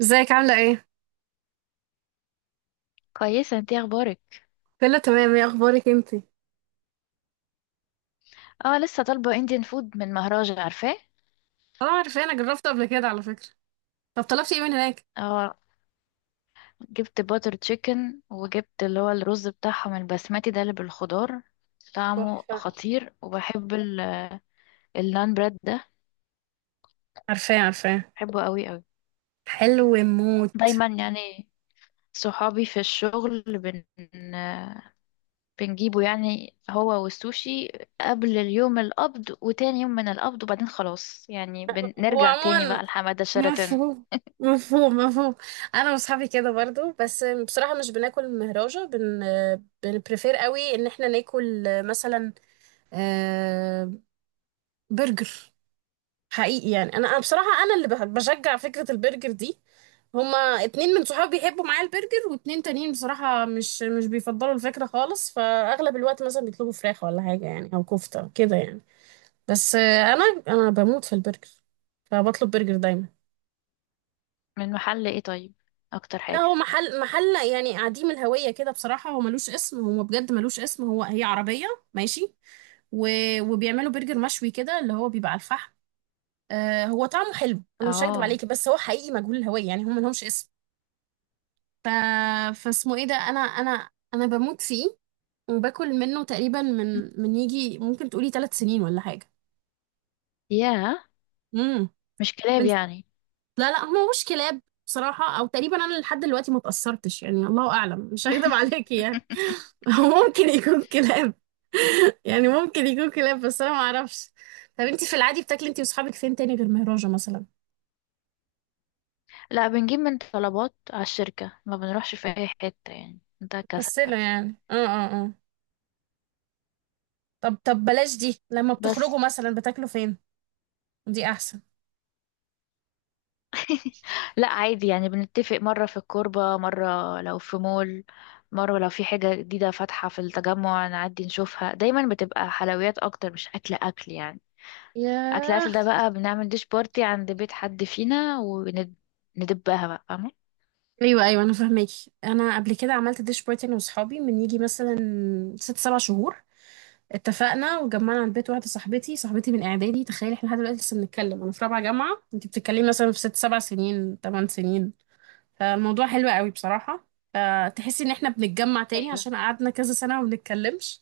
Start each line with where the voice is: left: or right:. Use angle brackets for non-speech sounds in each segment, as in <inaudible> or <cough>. right: ازيك عاملة ايه؟
left: كويسة، انتي اخبارك؟
right: كله تمام، ايه اخبارك انتي؟
left: اه لسه طالبة انديان فود من مهراج، عارفاه؟
right: اه، عارفاه. انا جربته قبل كده على فكرة. طب طلبتي ايه من هناك؟
left: اه جبت باتر تشيكن وجبت اللي هو الرز بتاعهم البسمتي ده اللي بالخضار. طعمه
right: تحفة.
left: خطير، وبحب النان بريد ده.
right: عارفاه، عارفاه.
left: بحبه قوي قوي،
right: حلو موت.
left: دايما يعني. صحابي في الشغل بنجيبه يعني، هو والسوشي، قبل اليوم القبض وتاني يوم من القبض، وبعدين خلاص يعني
right: هو
left: بنرجع تاني
right: عموما
left: بقى لحمادة شرطة.
right: مفهوم. مفهوم، مفهوم. انا واصحابي كده برضو، بس بصراحة مش بناكل مهراجة بن. بنبريفير قوي ان احنا ناكل مثلا آه، برجر. حقيقي يعني انا، أنا بصراحة انا اللي بشجع فكرة البرجر دي. هما اتنين من صحابي بيحبوا معايا البرجر، واتنين تانيين بصراحة مش بيفضلوا الفكرة خالص، فأغلب الوقت مثلا بيطلبوا فراخ ولا حاجة يعني، أو كفتة كده يعني. بس أنا بموت في البرجر، فبطلب برجر دايما.
left: من محل ايه طيب؟ اكتر
right: لا،
left: حاجة؟
right: هو محل يعني عديم الهوية كده، بصراحة هو ملوش اسم، هو بجد ملوش اسم، هو هي عربية ماشي. و... وبيعملوا برجر مشوي كده، اللي هو بيبقى على الفحم. آه، هو طعمه حلو، أنا مش هكدب
left: اه.
right: عليكي، بس هو حقيقي مجهول الهوية يعني، هم ملهمش اسم. ف... فاسمه ايه ده. انا بموت فيه، وباكل منه تقريبا من يجي ممكن تقولي 3 سنين ولا حاجه.
left: ياه.
right: امم
left: مش كلاب
right: بس-
left: يعني؟
right: لا لا، هو مش كلاب. بصراحه او تقريبا انا لحد دلوقتي ما اتاثرتش، يعني الله اعلم، مش هكذب عليكي يعني.
left: <laughs>
right: <laughs> هو ممكن يكون كلاب <laughs> يعني ممكن يكون كلاب، بس انا ما اعرفش. طب انت في العادي بتاكلي انت واصحابك فين تاني غير مهراجة مثلا؟
left: لا، بنجيب من طلبات على الشركة، ما بنروحش في أي حتة يعني، ده كسل.
right: مكسله يعني، اه اه اه. طب بلاش دي، لما
left: بس.
right: بتخرجوا مثلا بتاكلوا فين؟ دي احسن.
left: <laughs> لا عادي يعني، بنتفق مرة في الكوربة، مرة لو في مول، مرة لو في حاجة جديدة فاتحة في التجمع نعدي نشوفها. دايما بتبقى حلويات أكتر، مش أكل أكل يعني. أكل
right: ياه.
left: أكل ده بقى بنعمل ديش بارتي عند بيت حد فينا، وندبها بقى، فاهمة؟
right: ايوه ايوه، انا فاهماكي. انا قبل كده عملت ديش بارتي انا واصحابي من يجي مثلا ست سبع شهور. اتفقنا وجمعنا عند بيت واحده صاحبتي من اعدادي. تخيلي احنا لحد دلوقتي لسه بنتكلم، انا في رابعه جامعه، انت بتتكلمي مثلا في ست سبع سنين، ثمان سنين. فالموضوع حلو قوي بصراحه. فتحسي ان احنا بنتجمع تاني،
left: أيوة.
right: عشان قعدنا كذا سنه وما بنتكلمش.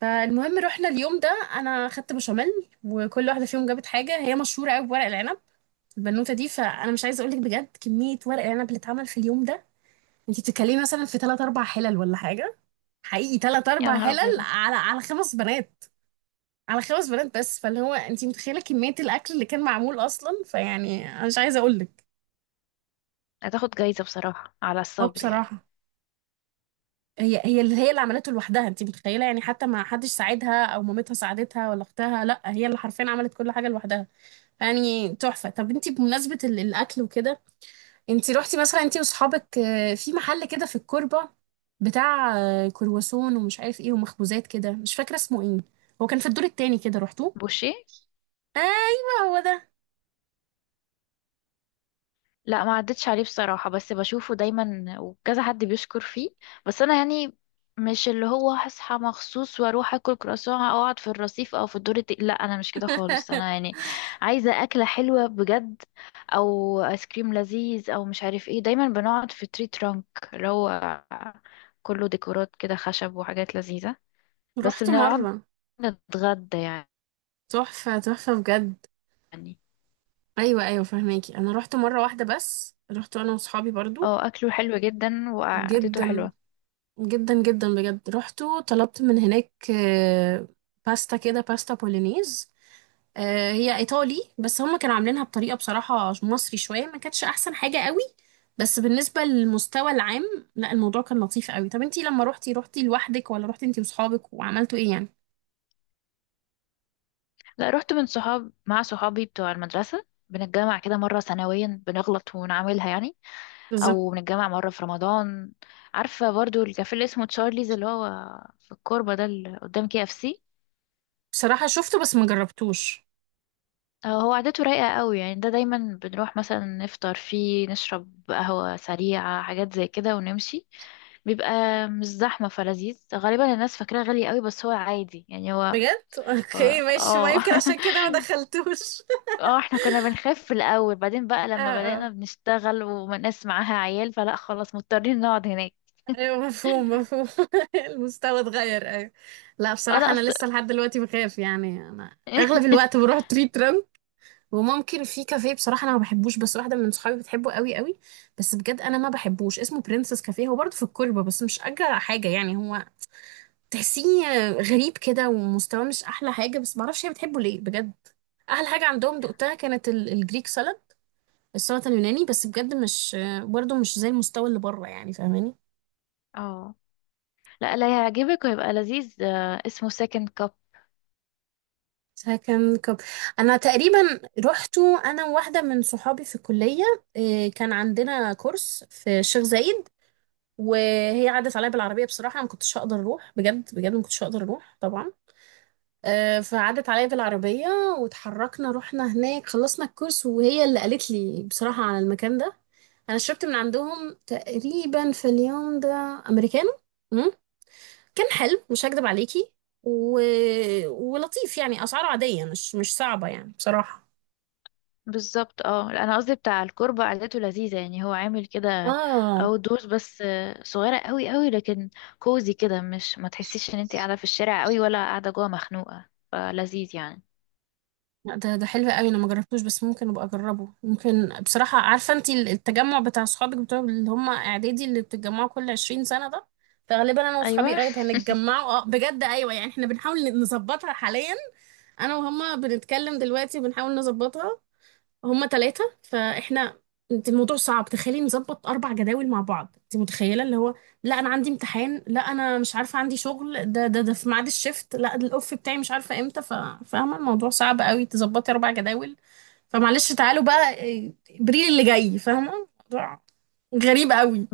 right: فالمهم رحنا اليوم ده، انا خدت بشاميل، وكل واحده فيهم جابت حاجه. هي مشهوره قوي بورق العنب البنوته دي، فانا مش عايزه اقول لك بجد كميه ورق العنب اللي اتعمل في اليوم ده. انت بتتكلمي مثلا في ثلاث اربع حلل ولا حاجه. حقيقي ثلاث
left: يا
right: اربع
left: نهار
right: حلل
left: أبيض.
right: على 5 بنات، على 5 بنات بس. فاللي هو انت متخيله كميه الاكل اللي كان معمول اصلا، فيعني انا مش عايزه اقول لك.
left: هتاخد جايزة بصراحة على
right: اه،
left: الصبر يعني.
right: بصراحه هي اللي عملته لوحدها. انت متخيله يعني، حتى ما حدش ساعدها، او مامتها ساعدتها، ولا اختها. لا، هي اللي حرفيا عملت كل حاجه لوحدها، يعني تحفه. طب انت بمناسبه الاكل وكده، انتي روحتي مثلا انتي واصحابك في محل كده في الكوربة، بتاع كرواسون ومش عارف ايه، ومخبوزات كده، مش فاكرة اسمه ايه، هو كان في الدور التاني كده، روحتوه؟
left: بوشيه؟
right: ايوه، هو ده.
left: لا، ما عدتش عليه بصراحة، بس بشوفه دايما وكذا حد بيشكر فيه. بس انا يعني مش اللي هو هصحى مخصوص واروح اكل كرواسون، او اقعد في الرصيف، او في الدور لا، انا مش كده خالص، انا
right: <laughs>
left: يعني عايزة اكلة حلوة بجد، او ايس كريم لذيذ، او مش عارف ايه. دايما بنقعد في تري ترانك، اللي هو كله ديكورات كده خشب وحاجات لذيذة. بس
right: روحته
left: بنقعد
right: مرة.
left: نتغدى يعني.
right: تحفة، تحفة بجد. ايوه ايوه، فهماكي، انا روحته مرة واحدة، بس روحته انا واصحابي برضو.
left: اه، اكله حلو جدا وقعدته
right: جدا.
left: حلوة.
right: جدا جدا بجد. روحته طلبت من هناك باستا كده، باستا بولينيز. هي ايطالي، بس هم كانوا عاملينها بطريقه بصراحه مصري شويه، ما كانتش احسن حاجه قوي. بس بالنسبه للمستوى العام، لا، الموضوع كان لطيف قوي. طب انتي لما روحتي لوحدك ولا روحتي انتي وصحابك، وعملتوا ايه يعني؟
left: لا، رحت من صحاب، مع صحابي بتوع المدرسة، بنتجمع كده مرة سنويا، بنغلط ونعملها يعني،
right: بالظبط.
left: أو بنتجمع مرة في رمضان. عارفة برضو الكافيه اللي اسمه تشارليز اللي هو في الكوربة ده، اللي قدام كي اف سي؟
right: بصراحه شفته بس ما جربتوش.
left: هو عادته رايقة قوي يعني، ده دايما بنروح مثلا نفطر فيه، نشرب قهوة سريعة، حاجات زي كده ونمشي. بيبقى مش زحمة فلذيذ. غالبا الناس فاكراه غالي قوي، بس هو عادي يعني هو.
right: بجد، اوكي
left: هو-
right: ماشي. ما
left: اه
right: يمكن عشان
left: <laughs>
right: كده ما دخلتوش <laughs>
left: اه، احنا كنا بنخاف في الاول، بعدين بقى
right: اه
left: لما
right: اه،
left: بدأنا بنشتغل وناس معاها عيال، فلا خلاص مضطرين نقعد هناك.
right: ايوه مفهوم، مفهوم. <laughs> المستوى اتغير، ايوه. لا
left: اه
right: بصراحة
left: لا
right: انا
left: أص...
right: لسه لحد دلوقتي بخاف يعني، انا اغلب الوقت
left: <laughs>
right: بروح تريت، وممكن في كافيه. بصراحة أنا ما بحبوش، بس واحدة من صحابي بتحبه قوي قوي، بس بجد أنا ما بحبوش. اسمه برنسس كافيه، هو برضه في الكوربة، بس مش أجرى حاجة يعني، هو تحسيه غريب كده، ومستواه مش أحلى حاجة، بس معرفش هي بتحبه ليه بجد. أحلى حاجة عندهم دقتها، كانت الجريك سالاد، السلطة اليوناني، بس بجد مش، برضه مش زي المستوى اللي بره يعني، فاهماني.
left: اه لا لا، هيعجبك ويبقى لذيذ. اسمه سكند كاب.
right: فكان كب. أنا تقريبا رحته أنا وواحدة من صحابي في الكلية. كان عندنا كورس في الشيخ زايد، وهي عدت عليا بالعربيه. بصراحه ما كنتش هقدر اروح، بجد بجد ما كنتش هقدر اروح طبعا. فعدت عليا بالعربيه، واتحركنا، رحنا هناك، خلصنا الكورس، وهي اللي قالت لي بصراحه على المكان ده. انا شربت من عندهم تقريبا في اليوم ده امريكانو، مم. كان حلو، مش هكدب عليكي. و... ولطيف يعني، اسعاره عاديه، مش صعبه يعني بصراحه.
left: بالظبط. اه لا، انا قصدي بتاع الكربة قعدته لذيذة يعني، هو عامل كده
right: اه
left: او دورز، بس صغيرة قوي قوي، لكن كوزي كده. مش ما تحسيش ان انت قاعدة في الشارع قوي ولا قاعدة جوه مخنوقة، فلذيذ يعني.
right: لا، ده حلو قوي. انا ما جربتوش بس ممكن ابقى اجربه، ممكن بصراحه. عارفه انت التجمع بتاع صحابك بتوع، اللي هم اعدادي، اللي بتتجمعوا كل 20 سنه ده؟ فغالبا انا
left: ايوه،
right: واصحابي قريب هنتجمعوا، اه بجد، ايوه يعني احنا بنحاول نظبطها حاليا. انا وهما بنتكلم دلوقتي بنحاول نظبطها، هما ثلاثة فاحنا. انت الموضوع صعب، تخيلي نظبط 4 جداول مع بعض. انت متخيلة اللي هو، لا أنا عندي امتحان، لا أنا مش عارفة عندي شغل، ده في ميعاد الشفت، لا ده الأوف بتاعي، مش عارفة امتى. فاهمة، الموضوع صعب قوي تظبطي 4 جداول. فمعلش تعالوا بقى إبريل اللي جاي، فاهمة الموضوع غريب قوي.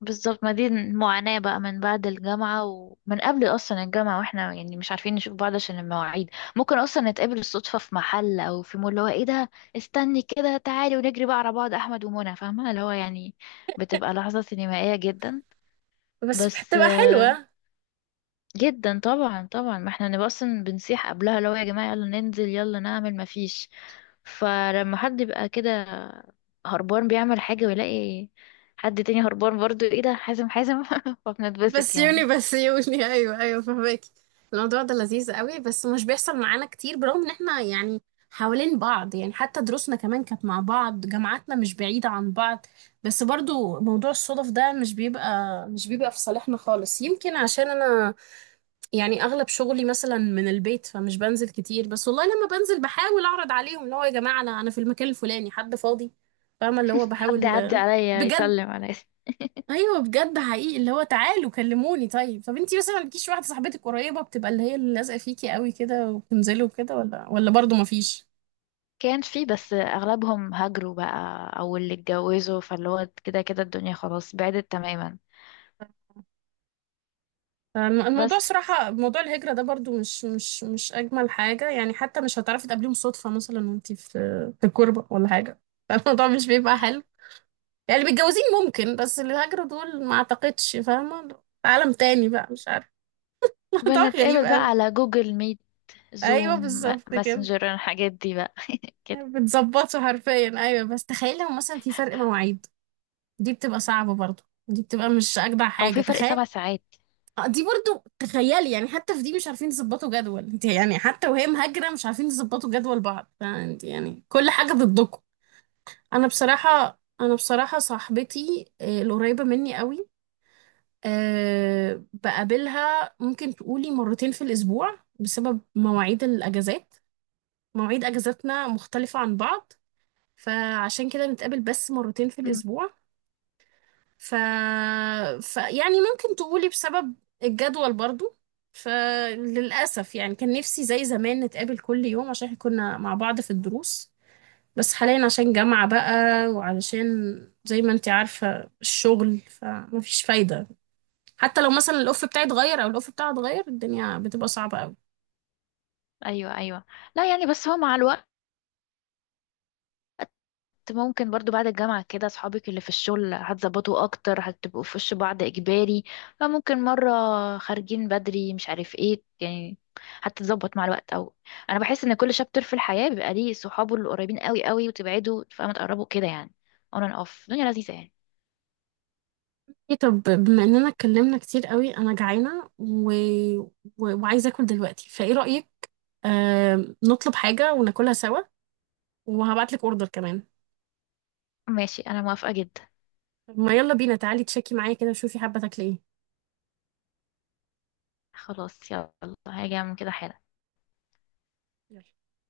left: بالظبط. ما دي المعاناة بقى من بعد الجامعة، ومن قبل أصلا الجامعة، واحنا يعني مش عارفين نشوف بعض عشان المواعيد. ممكن أصلا نتقابل الصدفة في محل أو في مول، اللي هو ايه ده، استني كده تعالي، ونجري بقى على بعض، أحمد ومنى، فاهمة اللي هو يعني. بتبقى لحظة سينمائية جدا.
right: بس
left: بس
right: بتبقى حلوة.
left: جدا طبعا طبعا، ما احنا نبقى أصلا بنصيح قبلها اللي هو يا جماعة يلا ننزل، يلا نعمل، ما فيش. فلما حد يبقى كده هربان بيعمل حاجة، ويلاقي حد تاني هربان برضو، ايه ده حازم، حازم <laughs> فبنتبسط يعني.
right: بسيوني، بسيوني <laughs> ايوه ايوه، فهمك. الموضوع ده لذيذ قوي، بس مش بيحصل معانا كتير، برغم ان احنا يعني حوالين بعض يعني، حتى دروسنا كمان كانت مع بعض، جامعاتنا مش بعيدة عن بعض. بس برضو موضوع الصدف ده مش بيبقى في صالحنا خالص. يمكن عشان انا يعني اغلب شغلي مثلا من البيت، فمش بنزل كتير، بس والله لما بنزل بحاول اعرض عليهم، اللي هو يا جماعة انا في المكان الفلاني، حد فاضي؟ فاهمة اللي هو
left: حد
right: بحاول.
left: يعدي عليا
right: بجد؟
left: يسلم عليا.
right: ايوه بجد، حقيقي اللي هو تعالوا كلموني. طيب، انتي مثلا ما لكيش واحده صاحبتك قريبه، بتبقى اللي هي اللي لازقه فيكي قوي كده، وبتنزلوا كده؟ ولا برضو ما فيش؟
left: كان في، بس اغلبهم هاجروا بقى، او اللي اتجوزوا، فاللي هو كده كده الدنيا خلاص بعدت تماما.
right: الموضوع
left: بس
right: صراحه، موضوع الهجره ده برضو مش اجمل حاجه يعني. حتى مش هتعرفي تقابليهم صدفه مثلا، وانتي في الكربه ولا حاجه <laughs> فالموضوع مش بيبقى حلو، يعني متجوزين ممكن، بس اللي هاجروا دول ما اعتقدش، فاهمه، عالم تاني بقى مش عارفه <laughs> الموضوع غريب
left: بنتقابل بقى
right: قوي.
left: على جوجل ميت،
right: ايوه
left: زوم،
right: بالظبط كده.
left: ماسنجر، الحاجات دي بقى كده.
right: بتظبطه حرفيا، ايوه. بس تخيل لو مثلا في فرق مواعيد، دي بتبقى صعبة برضو، دي بتبقى مش أجدع
left: هو
right: حاجة،
left: في فرق
right: تخيل.
left: 7 ساعات.
right: دي برضو تخيلي يعني، حتى في دي مش عارفين يظبطوا جدول. انت يعني حتى وهي مهاجرة مش عارفين يظبطوا جدول بعض، فانت يعني كل حاجة ضدكم. أنا بصراحة صاحبتي القريبة مني قوي، بقابلها ممكن تقولي مرتين في الأسبوع بسبب مواعيد الأجازات. مواعيد أجازاتنا مختلفة عن بعض، فعشان كده نتقابل بس مرتين في
left: امم.
right: الأسبوع. ف... يعني ممكن تقولي بسبب الجدول برضو. فللأسف يعني، كان نفسي زي زمان نتقابل كل يوم، عشان احنا كنا مع بعض في الدروس، بس حاليا عشان جامعة بقى، وعلشان زي ما انتي عارفة الشغل، فمفيش فايدة. حتى لو مثلا الأوف بتاعي اتغير، أو الأوف بتاعها اتغير، الدنيا بتبقى صعبة قوي.
left: ايوه ايوه. لا يعني، بس هو مع الوقت ممكن برضو بعد الجامعة كده أصحابك اللي في الشغل هتظبطوا أكتر، هتبقوا في وش بعض إجباري. فممكن مرة خارجين بدري مش عارف ايه يعني، هتتظبط مع الوقت. أو أنا بحس إن كل شابتر في الحياة بيبقى ليه صحابه اللي قريبين قوي قوي، وتبعدوا فما تقربوا كده يعني. on and off الدنيا لذيذة يعني.
right: ايه، طب بما اننا اتكلمنا كتير قوي، انا جعانة وعايزة اكل دلوقتي، فايه رأيك؟ نطلب حاجة وناكلها سوا، وهبعتلك اوردر كمان.
left: ماشي، أنا موافقة جدا.
right: طب ما يلا بينا، تعالي تشيكي معايا كده وشوفي حابة تاكلي ايه.
left: خلاص يلا، هاجي أعمل كده حالا.
right: يلا.